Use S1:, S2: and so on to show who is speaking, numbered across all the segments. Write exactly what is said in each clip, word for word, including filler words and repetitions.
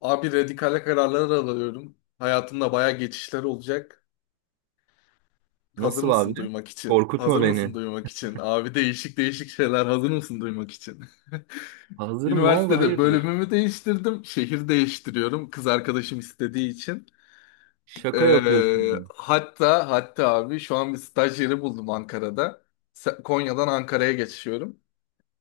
S1: Abi radikale kararlar alıyorum. Hayatımda baya geçişler olacak. Hazır
S2: Nasıl abi?
S1: mısın duymak için?
S2: Korkutma
S1: Hazır mısın
S2: beni.
S1: duymak için? Abi değişik değişik şeyler hazır mısın duymak için?
S2: Hazırım ne oldu
S1: Üniversitede
S2: hayırdır?
S1: bölümümü değiştirdim. Şehir değiştiriyorum. Kız arkadaşım istediği için.
S2: Şaka
S1: Ee,
S2: yapıyorsun.
S1: hatta hatta abi şu an bir staj yeri buldum Ankara'da. Se- Konya'dan Ankara'ya geçiyorum.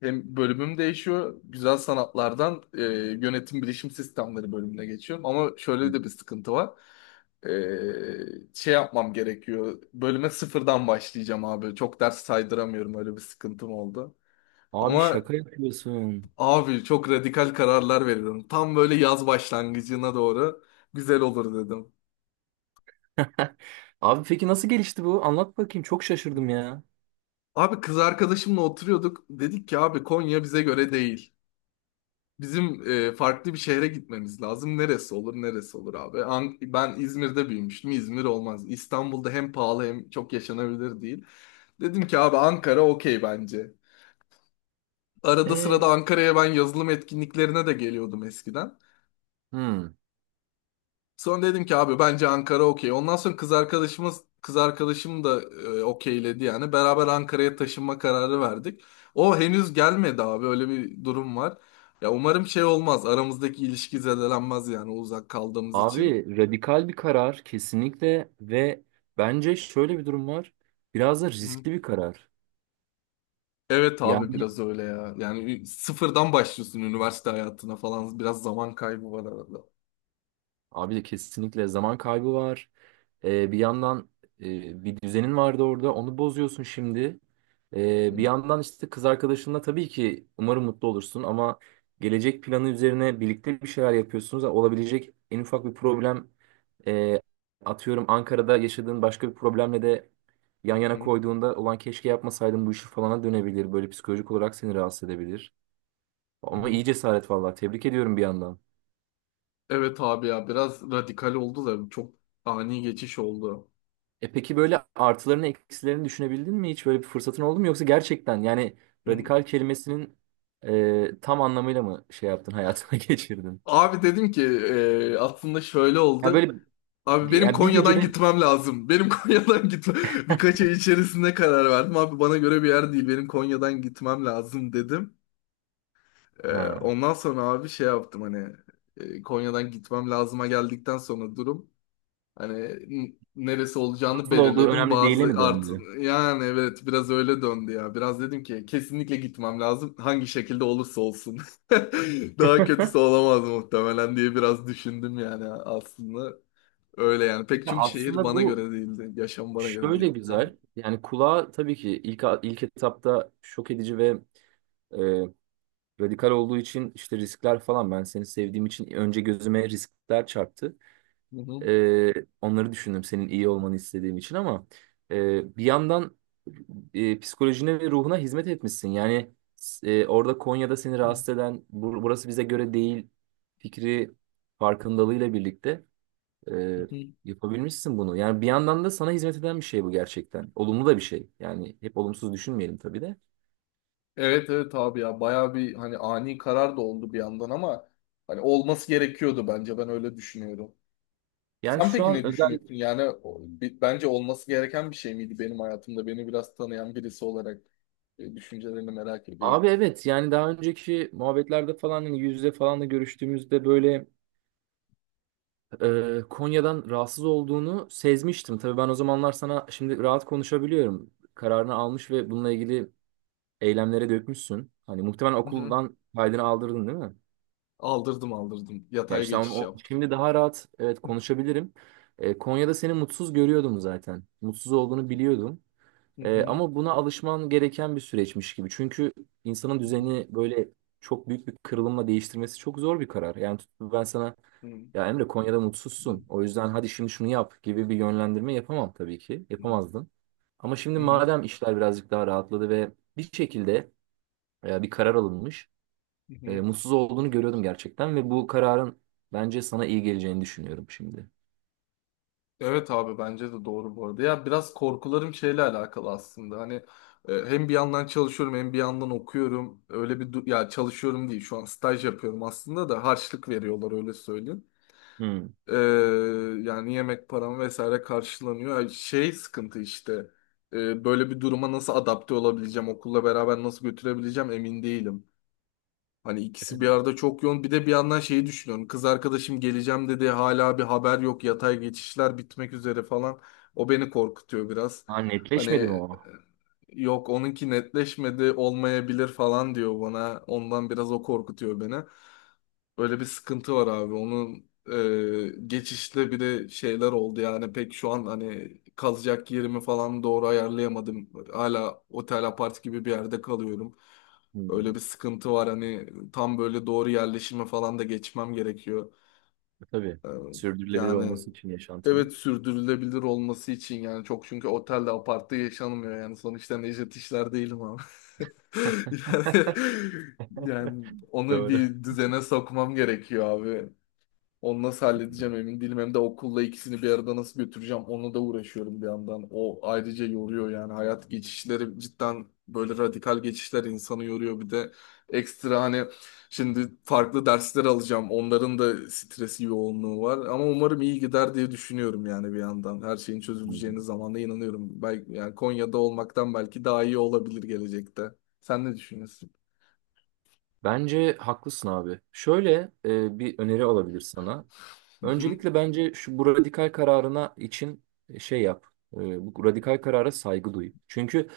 S1: Hem bölümüm değişiyor. Güzel sanatlardan e, yönetim bilişim sistemleri bölümüne geçiyorum. Ama şöyle de bir sıkıntı var. E, şey yapmam gerekiyor. Bölüme sıfırdan başlayacağım abi. Çok ders saydıramıyorum. Öyle bir sıkıntım oldu.
S2: Abi
S1: Ama
S2: şaka yapıyorsun.
S1: abi çok radikal kararlar veriyorum. Tam böyle yaz başlangıcına doğru güzel olur dedim.
S2: Abi peki nasıl gelişti bu? Anlat bakayım. Çok şaşırdım ya.
S1: Abi kız arkadaşımla oturuyorduk. Dedik ki abi Konya bize göre değil. Bizim e, farklı bir şehre gitmemiz lazım. Neresi olur, neresi olur abi? An- ben İzmir'de büyümüştüm. İzmir olmaz. İstanbul'da hem pahalı hem çok yaşanabilir değil. Dedim ki abi Ankara okey bence. Arada
S2: E,
S1: sırada Ankara'ya ben yazılım etkinliklerine de geliyordum eskiden.
S2: hmm.
S1: Sonra dedim ki abi bence Ankara okey. Ondan sonra kız arkadaşımız kız arkadaşım da e, okeyledi yani. Beraber Ankara'ya taşınma kararı verdik. O henüz gelmedi abi öyle bir durum var. Ya umarım şey olmaz. Aramızdaki ilişki zedelenmez yani uzak kaldığımız için.
S2: Abi radikal bir karar kesinlikle ve bence şöyle bir durum var. Biraz da
S1: Hı.
S2: riskli bir karar.
S1: Evet abi
S2: Yani
S1: biraz öyle ya. Yani ü- sıfırdan başlıyorsun üniversite hayatına falan. Biraz zaman kaybı var arada.
S2: abi de kesinlikle zaman kaybı var. Ee, bir yandan e, bir düzenin vardı orada. Onu bozuyorsun şimdi.
S1: Hı
S2: Ee, bir yandan işte kız arkadaşınla tabii ki umarım mutlu olursun ama gelecek planı üzerine birlikte bir şeyler yapıyorsunuz. Olabilecek en ufak bir problem e, atıyorum Ankara'da yaşadığın başka bir problemle de yan yana
S1: hı
S2: koyduğunda olan keşke yapmasaydım bu işi falana dönebilir. Böyle psikolojik olarak seni rahatsız edebilir. Ama
S1: hı.
S2: iyi cesaret vallahi. Tebrik ediyorum bir yandan.
S1: Evet abi ya biraz radikal oldu da çok ani geçiş oldu.
S2: E peki böyle artılarını eksilerini düşünebildin mi? Hiç böyle bir fırsatın oldu mu? Yoksa gerçekten yani
S1: Hı hı.
S2: radikal kelimesinin e, tam anlamıyla mı şey yaptın hayatına geçirdin?
S1: Abi dedim ki e, aslında şöyle
S2: Ya
S1: oldu.
S2: böyle
S1: Abi benim
S2: yani bir
S1: Konya'dan
S2: gecede
S1: gitmem lazım. Benim Konya'dan gitme. Birkaç ay içerisinde karar verdim. Abi bana göre bir yer değil. Benim Konya'dan gitmem lazım dedim. E,
S2: ha,
S1: Ondan sonra abi şey yaptım hani e, Konya'dan gitmem lazıma geldikten sonra durum. Hani n- neresi olacağını
S2: nasıl olduğu
S1: belirledim.
S2: önemli değile
S1: Bazı
S2: mi
S1: art
S2: döndü?
S1: yani evet biraz öyle döndü ya. Biraz dedim ki kesinlikle gitmem lazım. Hangi şekilde olursa olsun. Daha kötüsü olamaz muhtemelen diye biraz düşündüm yani aslında. Öyle yani. Pek
S2: Ya
S1: çünkü şehir
S2: aslında
S1: bana
S2: bu
S1: göre değildi. Yaşam bana göre
S2: şöyle
S1: değildi. Ha?
S2: güzel. Yani kulağa tabii ki ilk ilk etapta şok edici ve e, radikal olduğu için işte riskler falan ben seni sevdiğim için önce gözüme riskler çarptı.
S1: Hı hı.
S2: Ee, onları düşündüm senin iyi olmanı istediğim için ama e, bir yandan e, psikolojine ve ruhuna hizmet etmişsin. Yani e, orada Konya'da seni rahatsız eden "Bur- burası bize göre değil" fikri farkındalığıyla birlikte e, yapabilmişsin bunu. Yani bir yandan da sana hizmet eden bir şey bu gerçekten. Olumlu da bir şey. Yani hep olumsuz düşünmeyelim tabii de.
S1: Evet evet abi ya bayağı bir hani ani karar da oldu bir yandan ama hani olması gerekiyordu bence ben öyle düşünüyorum.
S2: Yani
S1: Sen
S2: şu
S1: peki ne
S2: an özel.
S1: düşünüyorsun? Yani o- bi- bence olması gereken bir şey miydi benim hayatımda? Beni biraz tanıyan birisi olarak e, düşüncelerini merak ediyorum.
S2: Abi evet, yani daha önceki muhabbetlerde falan hani yüz yüze falan da görüştüğümüzde böyle e, Konya'dan rahatsız olduğunu sezmiştim. Tabii ben o zamanlar sana şimdi rahat konuşabiliyorum. Kararını almış ve bununla ilgili eylemlere dökmüşsün. Hani muhtemelen
S1: Hı hı.
S2: okuldan kaydını aldırdın değil mi?
S1: Aldırdım aldırdım.
S2: Ya
S1: Yatay
S2: işte onu,
S1: geçiş
S2: o-
S1: yaptım.
S2: şimdi daha rahat evet konuşabilirim. E, Konya'da seni mutsuz görüyordum zaten. Mutsuz olduğunu biliyordum.
S1: Hı
S2: E,
S1: hı,
S2: ama buna alışman gereken bir süreçmiş gibi. Çünkü insanın
S1: hı hı,
S2: düzeni böyle çok büyük bir kırılımla değiştirmesi çok zor bir karar. Yani tut- ben sana
S1: hı
S2: ya Emre Konya'da
S1: hı,
S2: mutsuzsun. O yüzden hadi şimdi şunu yap gibi bir yönlendirme yapamam tabii ki. Yapamazdım. Ama şimdi
S1: hı hı,
S2: madem işler birazcık daha rahatladı ve bir şekilde e, bir karar alınmış.
S1: hı hı.
S2: e, mutsuz olduğunu görüyordum gerçekten ve bu kararın bence sana iyi geleceğini düşünüyorum şimdi.
S1: Evet abi bence de doğru bu arada. Ya biraz korkularım şeyle alakalı aslında. Hani e, hem bir yandan çalışıyorum hem bir yandan okuyorum. Öyle bir du- ya çalışıyorum değil şu an staj yapıyorum aslında da harçlık veriyorlar öyle söyleyeyim.
S2: Hmm.
S1: Ee, Yani yemek param vesaire karşılanıyor. Yani şey sıkıntı işte. Ee, böyle bir duruma nasıl adapte olabileceğim, okulla beraber nasıl götürebileceğim emin değilim. Hani
S2: E,
S1: ikisi bir
S2: tabii.
S1: arada çok yoğun. Bir de bir yandan şeyi düşünüyorum. Kız arkadaşım geleceğim dedi. Hala bir haber yok. Yatay geçişler bitmek üzere falan. O beni korkutuyor biraz.
S2: Ha,
S1: Hani
S2: netleşmedi mi
S1: e,
S2: o?
S1: yok onunki netleşmedi olmayabilir falan diyor bana. Ondan biraz o korkutuyor beni. Öyle bir sıkıntı var abi. Onun e, geçişte bir de şeyler oldu yani pek şu an hani kalacak yerimi falan doğru ayarlayamadım. Hala otel apart gibi bir yerde kalıyorum. Öyle
S2: Hmm.
S1: bir sıkıntı var hani tam böyle doğru yerleşime falan da geçmem gerekiyor.
S2: E, tabii.
S1: E,
S2: Sürdürülebilir
S1: Yani
S2: olması için yaşantının.
S1: evet sürdürülebilir olması için yani çok çünkü otelde apartta yaşanmıyor yani sonuçta Necdet işler değilim ama. Yani, yani onu
S2: Doğru.
S1: bir düzene sokmam gerekiyor abi. Onu nasıl halledeceğim emin değilim. Hem de okulla ikisini bir arada nasıl götüreceğim onu da uğraşıyorum bir yandan. O ayrıca yoruyor yani. Hayat geçişleri cidden böyle radikal geçişler insanı yoruyor. Bir de ekstra hani şimdi farklı dersler alacağım. Onların da stresi yoğunluğu var. Ama umarım iyi gider diye düşünüyorum yani bir yandan. Her şeyin
S2: Hmm.
S1: çözüleceğine zamanla inanıyorum. Belki, yani Konya'da olmaktan belki daha iyi olabilir gelecekte. Sen ne düşünüyorsun?
S2: Bence haklısın abi. Şöyle e, bir öneri olabilir sana. Öncelikle bence şu bu radikal kararına için e, şey yap. E, bu radikal karara saygı duy. Çünkü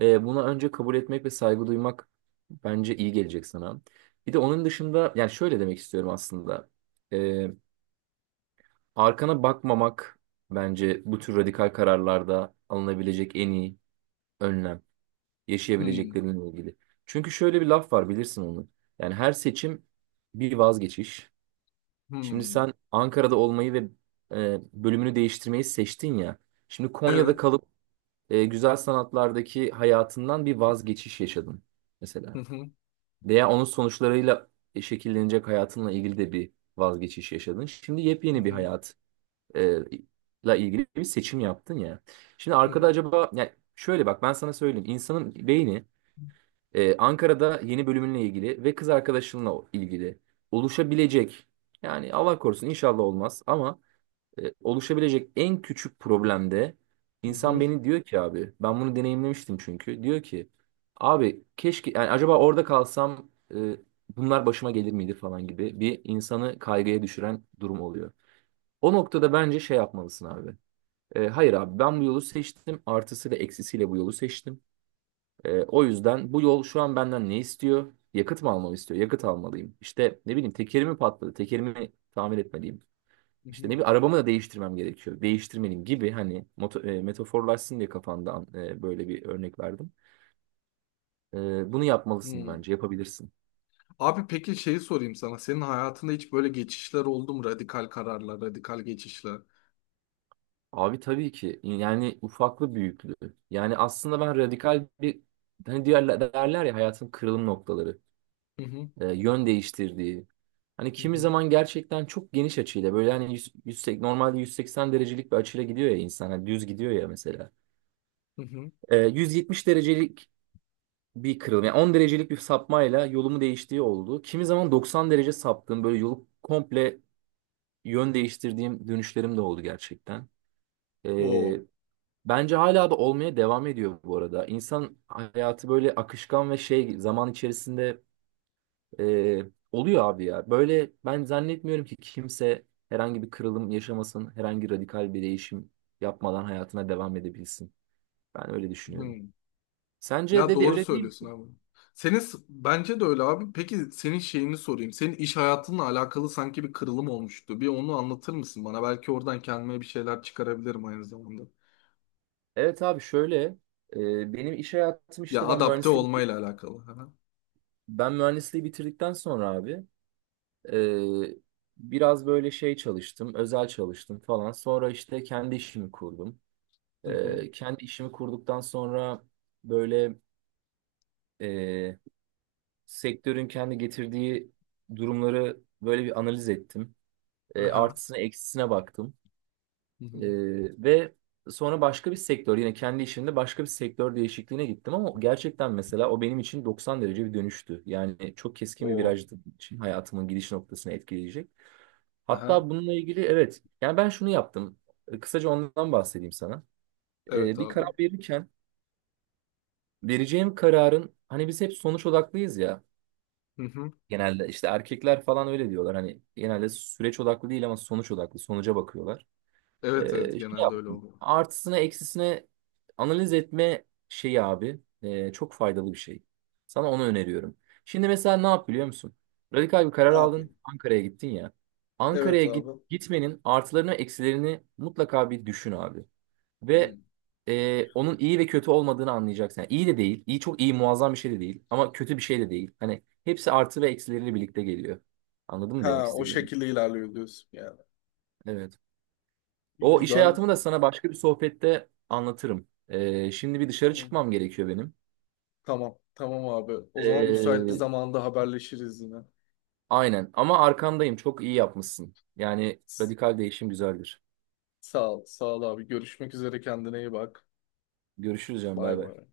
S2: e, buna önce kabul etmek ve saygı duymak bence iyi gelecek sana. Bir de onun dışında yani şöyle demek istiyorum aslında. E, arkana bakmamak bence bu tür radikal kararlarda alınabilecek en iyi önlem
S1: Hmm,
S2: yaşayabilecekleriyle ilgili. Çünkü şöyle bir laf var bilirsin onu. Yani her seçim bir vazgeçiş. Şimdi
S1: hmm.
S2: sen Ankara'da olmayı ve e, bölümünü değiştirmeyi seçtin ya. Şimdi Konya'da
S1: Evet.
S2: kalıp e, güzel sanatlardaki hayatından bir vazgeçiş yaşadın
S1: Hı
S2: mesela.
S1: hı,
S2: Veya onun sonuçlarıyla şekillenecek hayatınla ilgili de bir vazgeçiş yaşadın. Şimdi
S1: hı
S2: yepyeni bir
S1: hı,
S2: hayat e, la ilgili bir seçim yaptın ya. Şimdi
S1: hı
S2: arkada
S1: hı.
S2: acaba yani şöyle bak ben sana söyleyeyim. İnsanın beyni ee, Ankara'da yeni bölümünle ilgili ve kız arkadaşınla ilgili oluşabilecek yani Allah korusun inşallah olmaz ama e, oluşabilecek en küçük problemde
S1: Hı
S2: insan
S1: hı,
S2: beni diyor ki abi ben bunu deneyimlemiştim çünkü diyor ki abi keşke yani acaba orada kalsam e, bunlar başıma gelir miydi falan gibi bir insanı kaygıya düşüren durum oluyor. O noktada bence şey yapmalısın abi. E, hayır abi ben bu yolu seçtim artısıyla eksisiyle bu yolu seçtim. Ee, o yüzden bu yol şu an benden ne istiyor? Yakıt mı almamı istiyor? Yakıt almalıyım. İşte ne bileyim tekerimi patladı. Tekerimi tamir etmeliyim.
S1: hı
S2: İşte
S1: hı,
S2: ne bir arabamı da değiştirmem gerekiyor. Değiştirmeliyim gibi hani moto, e, metaforlaşsın diye kafamda e, böyle bir örnek verdim. E, bunu yapmalısın
S1: hı.
S2: bence yapabilirsin.
S1: Abi peki şeyi sorayım sana. Senin hayatında hiç böyle geçişler oldu mu? Radikal kararlar, radikal geçişler.
S2: Abi tabii ki yani ufaklı büyüklü. Yani aslında ben radikal bir hani diğer derler ya hayatın kırılım noktaları.
S1: Hı hı,
S2: e, yön değiştirdiği. Hani
S1: hı
S2: kimi
S1: hı,
S2: zaman gerçekten çok geniş açıyla böyle hani yüz, yüz seksen normalde yüz seksen derecelik bir açıyla gidiyor ya insan hani düz gidiyor ya mesela.
S1: hı hı.
S2: E, yüz yetmiş derecelik bir kırılma yani on derecelik bir sapmayla yolumu değiştiği oldu. Kimi zaman doksan derece saptığım böyle yolu komple yön değiştirdiğim dönüşlerim de oldu gerçekten. E,
S1: O.
S2: Bence hala da olmaya devam ediyor bu arada. İnsan hayatı böyle akışkan ve şey zaman içerisinde Ee, oluyor abi ya. Böyle ben zannetmiyorum ki kimse herhangi bir kırılım yaşamasın, herhangi radikal bir değişim yapmadan hayatına devam edebilsin. Ben öyle düşünüyorum.
S1: Hı.
S2: Sence
S1: Ya
S2: dedi
S1: doğru
S2: öyle değil
S1: söylüyorsun
S2: mi?
S1: abi. Senin s- bence de öyle abi. Peki senin şeyini sorayım. Senin iş hayatınla alakalı sanki bir kırılım olmuştu. Bir onu anlatır mısın bana? Belki oradan kendime bir şeyler çıkarabilirim aynı zamanda.
S2: Evet abi şöyle e, benim iş hayatım
S1: Ya
S2: işte ben
S1: adapte
S2: mühendisliği
S1: olmayla alakalı. Aha.
S2: ben mühendisliği bitirdikten sonra abi e, biraz böyle şey çalıştım, özel çalıştım falan. Sonra işte kendi işimi kurdum.
S1: Hı hı.
S2: E, kendi işimi kurduktan sonra böyle sektörün kendi getirdiği durumları böyle bir analiz ettim. E,
S1: Aha.
S2: artısına eksisine baktım.
S1: Hı
S2: E,
S1: hı.
S2: ve sonra başka bir sektör yine kendi işimde başka bir sektör değişikliğine gittim ama gerçekten mesela o benim için doksan derece bir dönüştü. Yani çok keskin bir
S1: O.
S2: virajdı benim için hayatımın gidiş noktasını etkileyecek.
S1: Aha.
S2: Hatta bununla ilgili evet yani ben şunu yaptım. E, Kısaca ondan bahsedeyim sana. E,
S1: Evet
S2: bir
S1: abi.
S2: karar verirken vereceğim kararın hani biz hep sonuç odaklıyız ya.
S1: Hı hı.
S2: Genelde işte erkekler falan öyle diyorlar. Hani genelde süreç odaklı değil ama sonuç odaklı. Sonuca bakıyorlar.
S1: Evet evet
S2: Ee, şey
S1: genelde öyle
S2: yaptım.
S1: oluyor.
S2: Artısına eksisine analiz etme şeyi abi e, çok faydalı bir şey. Sana onu öneriyorum. Şimdi mesela ne yap biliyor musun? Radikal bir
S1: Ne
S2: karar aldın.
S1: yapayım?
S2: Ankara'ya gittin ya.
S1: Evet
S2: Ankara'ya
S1: abi.
S2: git, gitmenin artılarını eksilerini mutlaka bir düşün abi. Ve
S1: Hmm.
S2: e, onun iyi ve kötü olmadığını anlayacaksın. Yani iyi de değil. İyi çok iyi muazzam bir şey de değil. Ama kötü bir şey de değil. Hani hepsi artı ve eksileriyle birlikte geliyor. Anladın mı demek
S1: Ha o
S2: istediğimi?
S1: şekilde ilerliyor diyorsun yani.
S2: Evet. O iş
S1: Güzel.
S2: hayatımı da sana başka bir sohbette anlatırım. E, şimdi bir dışarı
S1: Hı.
S2: çıkmam gerekiyor benim.
S1: Tamam. Tamam abi. O zaman müsait bir
S2: E,
S1: zamanda haberleşiriz yine.
S2: aynen. Ama arkandayım. Çok iyi yapmışsın. Yani
S1: S-
S2: radikal değişim güzeldir.
S1: Sağ ol. Sağ ol abi. Görüşmek üzere. Kendine iyi bak.
S2: Görüşürüz canım.
S1: Bay
S2: Bay bay.
S1: bay.